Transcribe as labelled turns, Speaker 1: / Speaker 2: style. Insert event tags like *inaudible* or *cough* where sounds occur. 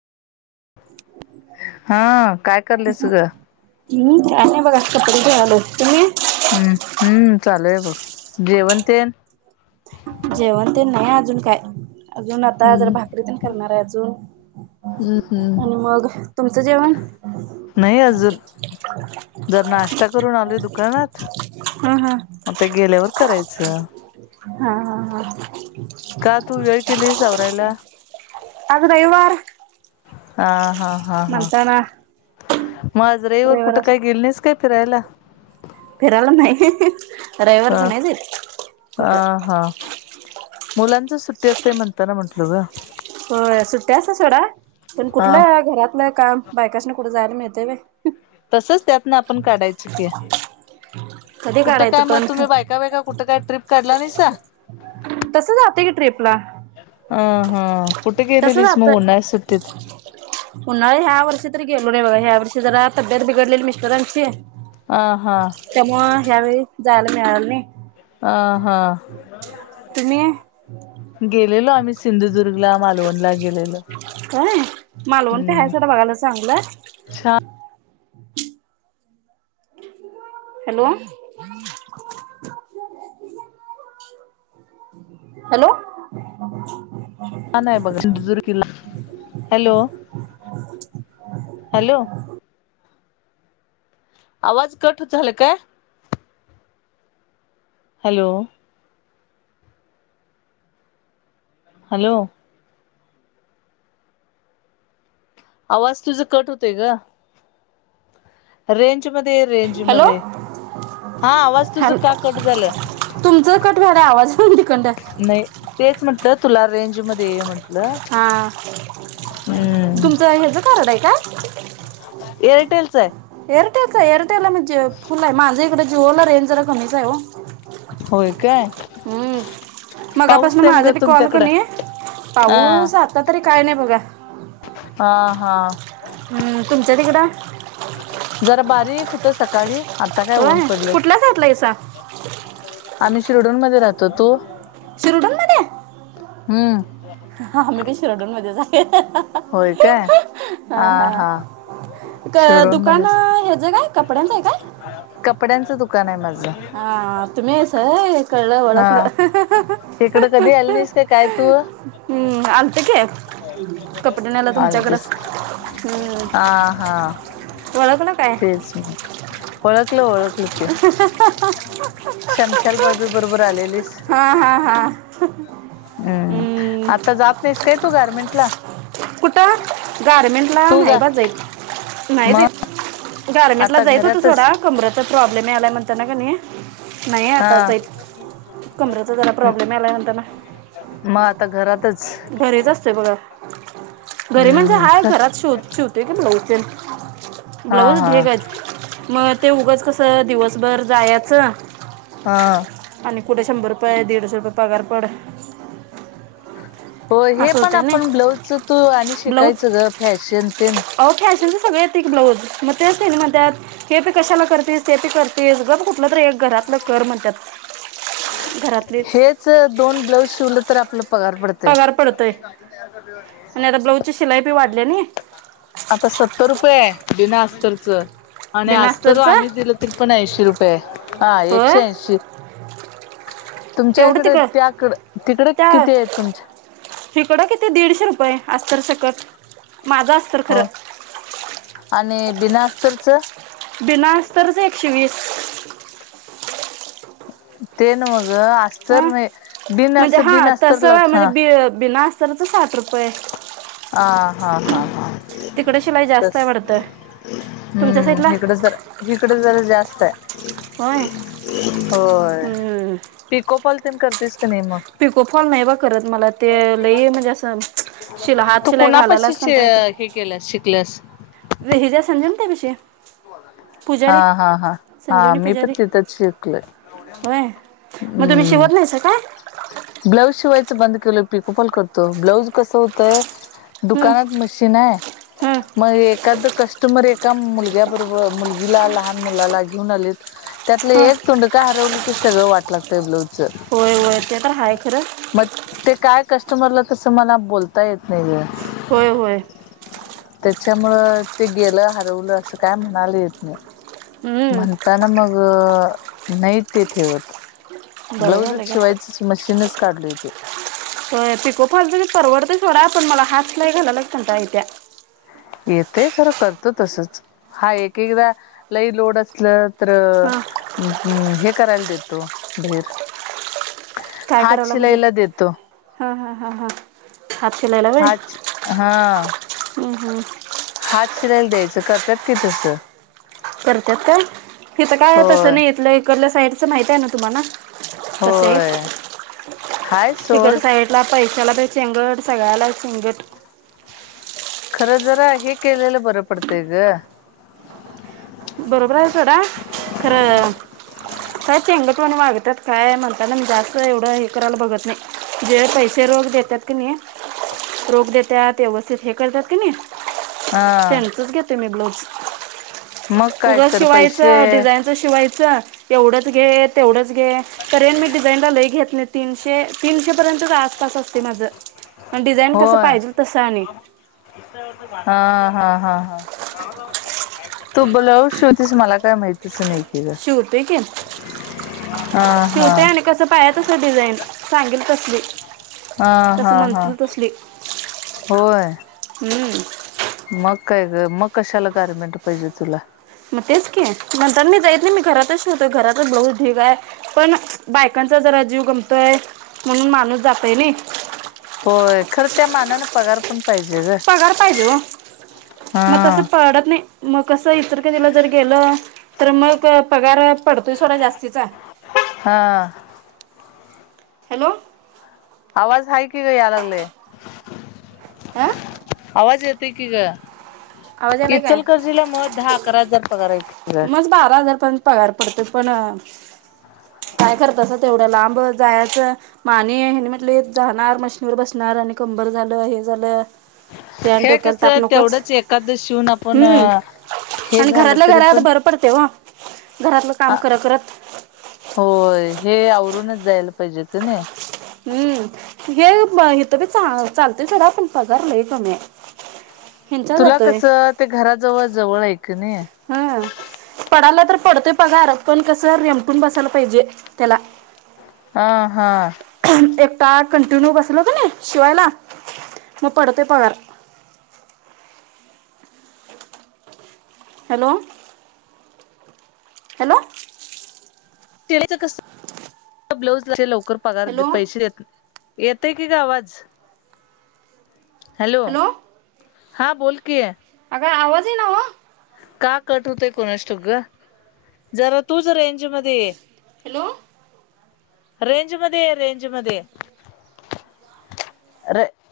Speaker 1: हा काय करलंस गं?
Speaker 2: काय नाही बघा कपडे धुवायलोय. तुम्ही?
Speaker 1: हम्म हम्म चालूय बघ जेवण ते
Speaker 2: जेवण ते नाही अजून काय अजून आता जरा भाकरी पण करणार आहे अजून आणि मग तुमचं जेवण
Speaker 1: नाही अजून जर नाश्ता करून आलोय दुकानात.
Speaker 2: हा हा
Speaker 1: मग ते गेल्यावर करायचं.
Speaker 2: हा हा
Speaker 1: का तू वेळ केलीस आवरायला
Speaker 2: आज रविवार.
Speaker 1: हा हा हा हा
Speaker 2: म्हणताना
Speaker 1: मग आज राईवार
Speaker 2: रविवार
Speaker 1: कुठं काही गेल नाहीस काय फिरायला?
Speaker 2: फिरायला नाही
Speaker 1: ह
Speaker 2: रविवारचा नाही जात
Speaker 1: अ
Speaker 2: कुठ.
Speaker 1: हा मुलांच सुट्टी असते म्हणताना म्हंटल ग!
Speaker 2: हो सुट्ट्याच सोडा पण
Speaker 1: हा
Speaker 2: कुठला घरातलं काम बायकास्नी कुठे जायला मिळतय होय
Speaker 1: तसच त्यातन आपण काढायचं की
Speaker 2: कधी
Speaker 1: कुठं काय
Speaker 2: काढायचं
Speaker 1: मग
Speaker 2: पण
Speaker 1: तुम्ही बायका बायका कुठं काय ट्रिप काढला नाहीसा
Speaker 2: तसं जाते की ट्रीपला.
Speaker 1: ह हा कुठे गेलेलीस मग उन्हाळी
Speaker 2: जातोय
Speaker 1: सुट्टीत?
Speaker 2: उन्हाळी ह्या वर्षी तरी गेलो नाही बघा ह्या वर्षी जरा तब्येत बिघडलेली मिस्टरांची
Speaker 1: आ हा
Speaker 2: त्यामुळ ह्यावेळी जायला मिळालं नाही.
Speaker 1: अ हा
Speaker 2: तुम्ही
Speaker 1: गेलेलो आम्ही सिंधुदुर्ग सिंदूधूर्ग ला मालवणला गेलेलो
Speaker 2: काय मालवण काय हाय सोडा बघायला चांगलं
Speaker 1: छ *unintelligible*
Speaker 2: हॅलो हॅलो
Speaker 1: बघा *unintelligible* सिधुदुर्ला हॅलो हॅलो आवाज कट होत झाला काय? हॅलो हॅलो आवाज तुझं कट होतय ग. रेंज मध्ये ये रेंज
Speaker 2: हॅलो
Speaker 1: मध्ये हा आवाज तुझ
Speaker 2: हॅल
Speaker 1: का कट झालं
Speaker 2: तुमचं कट व्हायला आवाज तिकडनं
Speaker 1: नाही तेच म्हंटलं तुला रेंज मध्ये ये म्हंटलं
Speaker 2: हा
Speaker 1: हम्म
Speaker 2: तुमचं ह्याचं कार्ड आहे का?
Speaker 1: एअरटेल चा आहे
Speaker 2: एअरटेलच एअरटेलला म्हणजे फुल आहे माझं इकडे जीओ ला रेंज जरा कमीच आहे ओ
Speaker 1: होय काय
Speaker 2: हम्म
Speaker 1: पाऊस
Speaker 2: मगापासून
Speaker 1: तेन ग
Speaker 2: माझा बी कॉल
Speaker 1: तुमच्याकडं
Speaker 2: कणी
Speaker 1: हा
Speaker 2: पाऊस आता तरी काय नाही बघा.
Speaker 1: हा हा
Speaker 2: हम् तुमच्या तिकडं?
Speaker 1: जरा बारीक होत सकाळी आता काय ऊन
Speaker 2: होय
Speaker 1: पडलंय.
Speaker 2: कुठल्या साईडला आहेसा
Speaker 1: आम्ही शिरढोन मध्ये राहतो तू?
Speaker 2: शिरढोण मध्ये
Speaker 1: हम्म
Speaker 2: हा आम्ही बी शिरढोन मध्येच राहतो
Speaker 1: होय काय
Speaker 2: हा हा क
Speaker 1: शिरडोन
Speaker 2: दुकान
Speaker 1: मध्येच
Speaker 2: ह्याचं काय कपड्यांचं आहे काय?
Speaker 1: कपड्यांचं दुकान आहे माझं.
Speaker 2: हा तुम्ही आहेसा होय कळलं
Speaker 1: हा
Speaker 2: ओळखलं
Speaker 1: इकडं कधी आली नाहीस का काय तू
Speaker 2: हम आलत कि कपडे न्यायला तुमच्याकडं
Speaker 1: आलतीस हा
Speaker 2: हम
Speaker 1: हा
Speaker 2: ओळखलं काय?
Speaker 1: ओळखलं ओळख शमशाल भाभी बरोबर आलेलीस
Speaker 2: हा हा हा
Speaker 1: हम्म आता जात नाहीस काय तू गारमेंट ला?
Speaker 2: कुठं गारमेंटला
Speaker 1: तू
Speaker 2: नाही
Speaker 1: का
Speaker 2: बा जाईत नाही
Speaker 1: मग
Speaker 2: जाईत. गार्मेंट ला
Speaker 1: आता
Speaker 2: जाईत होतो
Speaker 1: घरातच
Speaker 2: सोडा कमरेचा प्रॉब्लेम यायलाय म्हणता ना कणी नाही आता
Speaker 1: हा
Speaker 2: जाईत कमरेचा जरा प्रॉब्लेम यायलाय म्हणताना
Speaker 1: मग घरातच
Speaker 2: घरीच असतेय बघा. घरी म्हणजे
Speaker 1: हम्म
Speaker 2: हाय
Speaker 1: खर
Speaker 2: घरात शिव शिवते की ब्लाऊज तेश
Speaker 1: हा
Speaker 2: ब्लाऊज
Speaker 1: हा
Speaker 2: ढग आहेत. मग ते उगंच कसं दिवसभर जायचं
Speaker 1: हा
Speaker 2: आणि कुठे शंभर रुपये दीडशे रुपये पगार पड
Speaker 1: होय हे
Speaker 2: असं
Speaker 1: पण
Speaker 2: होतं नाही
Speaker 1: आपण ब्लाऊजच तू आणि शिकायचं ग फॅशन तेन.
Speaker 2: अ फॅशनच सगळे येत एक ब्लाऊज मग ते असेल मग त्यात हे पी कशाला करतेस ते पी करतेस बा कुठलं तरी एक घरातलं कर म्हणतात
Speaker 1: ह
Speaker 2: घरातलीच
Speaker 1: दोन ब्लाऊज शिवलं तर आपला पगार पडत
Speaker 2: पडतय आणि आता ब्लाऊजची शिलाई पी वाढली नाही
Speaker 1: आता सत्तर रुपये बिना असतचं आणि
Speaker 2: बिना
Speaker 1: असज तर
Speaker 2: अस्तरचं
Speaker 1: आम्ही दिलं त पण ऐंशी रुपये हा
Speaker 2: होय
Speaker 1: एकशे ऐंशी तुमच्या
Speaker 2: एवढं
Speaker 1: इकडे
Speaker 2: तिकडं
Speaker 1: त्याकड तिकडे किती आहेत तुमच्या
Speaker 2: हिकडं किती दीडशे रुपये असत सकट माझा
Speaker 1: हो आणि बिना असतंरच
Speaker 2: बिना असतच एकशे वीस
Speaker 1: तेन मग अस
Speaker 2: हा म्हणजे हा तस
Speaker 1: लावत
Speaker 2: म्हणजे
Speaker 1: हा
Speaker 2: बि बिना असतना तर साठ रुपये
Speaker 1: ह हा हा
Speaker 2: तिकडे शिलाई
Speaker 1: हा
Speaker 2: जास्त आहे
Speaker 1: स
Speaker 2: वाटतं तुमच्या
Speaker 1: हम्म
Speaker 2: साईडला
Speaker 1: हेकडं जर इकडं जरा जास्त
Speaker 2: होय
Speaker 1: आहे होय
Speaker 2: हम्म
Speaker 1: पिको पल तेण करतेस का नाही मग
Speaker 2: पिकोफॉल नाही बा करत मला ते लई म्हणजे असं शिला हात
Speaker 1: तू
Speaker 2: शिलाई
Speaker 1: कुणापाशी
Speaker 2: घालायलाच
Speaker 1: शि
Speaker 2: म्हणता येते
Speaker 1: हे केल्यास शिकल्यास
Speaker 2: रही जा संज ना त्या पषे
Speaker 1: हा हा हा हा
Speaker 2: संजीवनी
Speaker 1: मी पण
Speaker 2: पुजारी
Speaker 1: तिथंच शिकलो
Speaker 2: होय मग तुम्ही शिवत नाहीयचं काय
Speaker 1: ब्लाऊज शिवायचं बंद केलं पिकोपाल करतो ब्लाऊज कसं होतंय
Speaker 2: हम्म
Speaker 1: दुकानात मशीन आहे
Speaker 2: हम्म
Speaker 1: मग एखाद कस्टमर एका मुलग्याबरोबर मुलगीला लहान मुलाला घेऊन आले त्यातलं
Speaker 2: हं
Speaker 1: एक तोंडका हरवलं की सगळं वाट लागतंय ब्लाऊजच
Speaker 2: होय तर आहेय खरं
Speaker 1: मग ते काय कस्टमरला तसं मला बोलता येत नाही ग
Speaker 2: होय होय
Speaker 1: त्याच्यामुळं ते गेलं हरवलं असं काय म्हणाले येत नाही
Speaker 2: हम्म
Speaker 1: म्हणताना मग नाही ते ठेवत
Speaker 2: बरं झालं
Speaker 1: ब्लाउजचं
Speaker 2: घ्या
Speaker 1: शिवायचंच मशीनचं काढलं येते
Speaker 2: पिको फाल परवडतेच होोड पण मला हातलाई घालायलाेलता य त्या्या
Speaker 1: येतेय खरं करतो तसंच हां एक एकदा लई लोड असलं तरं
Speaker 2: हां
Speaker 1: हे करायंला देतो बाहीर
Speaker 2: कायं करायंला म्हणजे हां हां हां हां हातलाईला भ
Speaker 1: हात हा
Speaker 2: हम् हम्म
Speaker 1: हात शिलायला द्यायचं करतात कि तसं
Speaker 2: करतात का इिथं काय तसं
Speaker 1: होय
Speaker 2: नाही इथलं इकडल्या साईडचं माहित आहे ना तुम्हाला तस
Speaker 1: होय हाय
Speaker 2: ते
Speaker 1: सोड
Speaker 2: करता आहे पैशाला ते चेंगट सगळ्याला चचेंगट
Speaker 1: खरं जरा हे केलेलं बरं पडतय ग
Speaker 2: बरोबर आहे डा खरं काय चेंगट म्हण वागतात काय म्हणतात ना म जास्त एवढं हे करायला बघत नाही जे पैसे रोग देतात की नाही रोग देतात व्यवस्थित हे करतात की नाही
Speaker 1: हा
Speaker 2: सेंसच घेते मी ब्लाऊज
Speaker 1: मग काय
Speaker 2: ऊगांच
Speaker 1: तर
Speaker 2: शिवांयच
Speaker 1: पैसे
Speaker 2: डिझाईन शिवायच एवढंच घे तेवढंच घे करेन मी डिझाईनला लय घेत नाही तीनशे तीनशेपर्यंतच आसपास असते माझं आणि डिझाईन कसं
Speaker 1: होय
Speaker 2: पाहिजेल तसं आणि.
Speaker 1: हा हा हा हा. तू बोलाव शेवतीिस मला काय माहतीच नाही. की ग
Speaker 2: शिवते की
Speaker 1: हा हा
Speaker 2: शिवते आणि कस. पाया तसं डिझाईन सांगेल कसली.
Speaker 1: हा
Speaker 2: कसं
Speaker 1: हा हा
Speaker 2: म्हणतील तसली
Speaker 1: होय
Speaker 2: हम्म.
Speaker 1: मग काय मग कशाला गारमेंट पाहिजे तुला?
Speaker 2: मग तेच की नंतर मी जायत नाही मी घरातच शेवतो घरातच ब्लॉउज डीग आहे. पण बायकांचा जरा जीव गमतोय म्हणून माणूस जातय नाही.
Speaker 1: होय खरं त्या मानान पगार पण पाहिजे ग.
Speaker 2: पगार पाहिजे हो मग तसं
Speaker 1: हा
Speaker 2: पडत नाही मग कसं इतर का तिला जर गेलं. तर मग पगार पडतोय सोडा जास्तीचा.
Speaker 1: हां
Speaker 2: हॅलो.
Speaker 1: आवाज हा कि ग या लागलय.
Speaker 2: आ.
Speaker 1: आवाज येतय की ग
Speaker 2: आलाय काय
Speaker 1: इचलकरजीला मग दहा अकरा हजार पगार आहे की. ग
Speaker 2: बारा हजार पर्यंत पगार पडतो पण काय करतस तेवढं लांब जायचं. माने हे म्हटले जाणार मशीनीवर बसणार आणि कंबर झालं हे झालं. त्यान
Speaker 1: हे
Speaker 2: डोक्याला ताप
Speaker 1: कसं
Speaker 2: नकोच
Speaker 1: तेवढंच एखादं शिवून आपण
Speaker 2: हम्म
Speaker 1: हे
Speaker 2: आणि
Speaker 1: झालं
Speaker 2: घरातल्या
Speaker 1: तरी
Speaker 2: घरा.
Speaker 1: पण
Speaker 2: पडते व घरातलं काम कर करत.
Speaker 1: होय हे आवरूनच जायला पाहिजे होत नाही.
Speaker 2: हम्म हे इथ बी चालतय सोड आपण पगारलंय कमी आहे. ह्यांचा
Speaker 1: तुला
Speaker 2: जातोय
Speaker 1: कस ते घराजवळ जवळ आहे कणी.
Speaker 2: हा पडायला तर पडतोय पघ अर पण कसं रेमटून बसायला पाहिजे त्याला.
Speaker 1: हा हा.
Speaker 2: एकटा कंटिन्यू बसल होत नाही शिवायला मग पडोतय पगार. हॅलो. हॅलो.
Speaker 1: च कस ब्लाउज लवकर पगार
Speaker 2: हॅलो
Speaker 1: पैसे देत नाही. येतंय की ग आवाज हॅलो. हां बोल कि आहे.
Speaker 2: अग आवाज येई ना ओ.
Speaker 1: का कट होतय कोणासष्टव ग जरा तूच रेंज मध्ये ये.
Speaker 2: हॅलो.
Speaker 1: रेंज मध्ये रेंज मध्ये.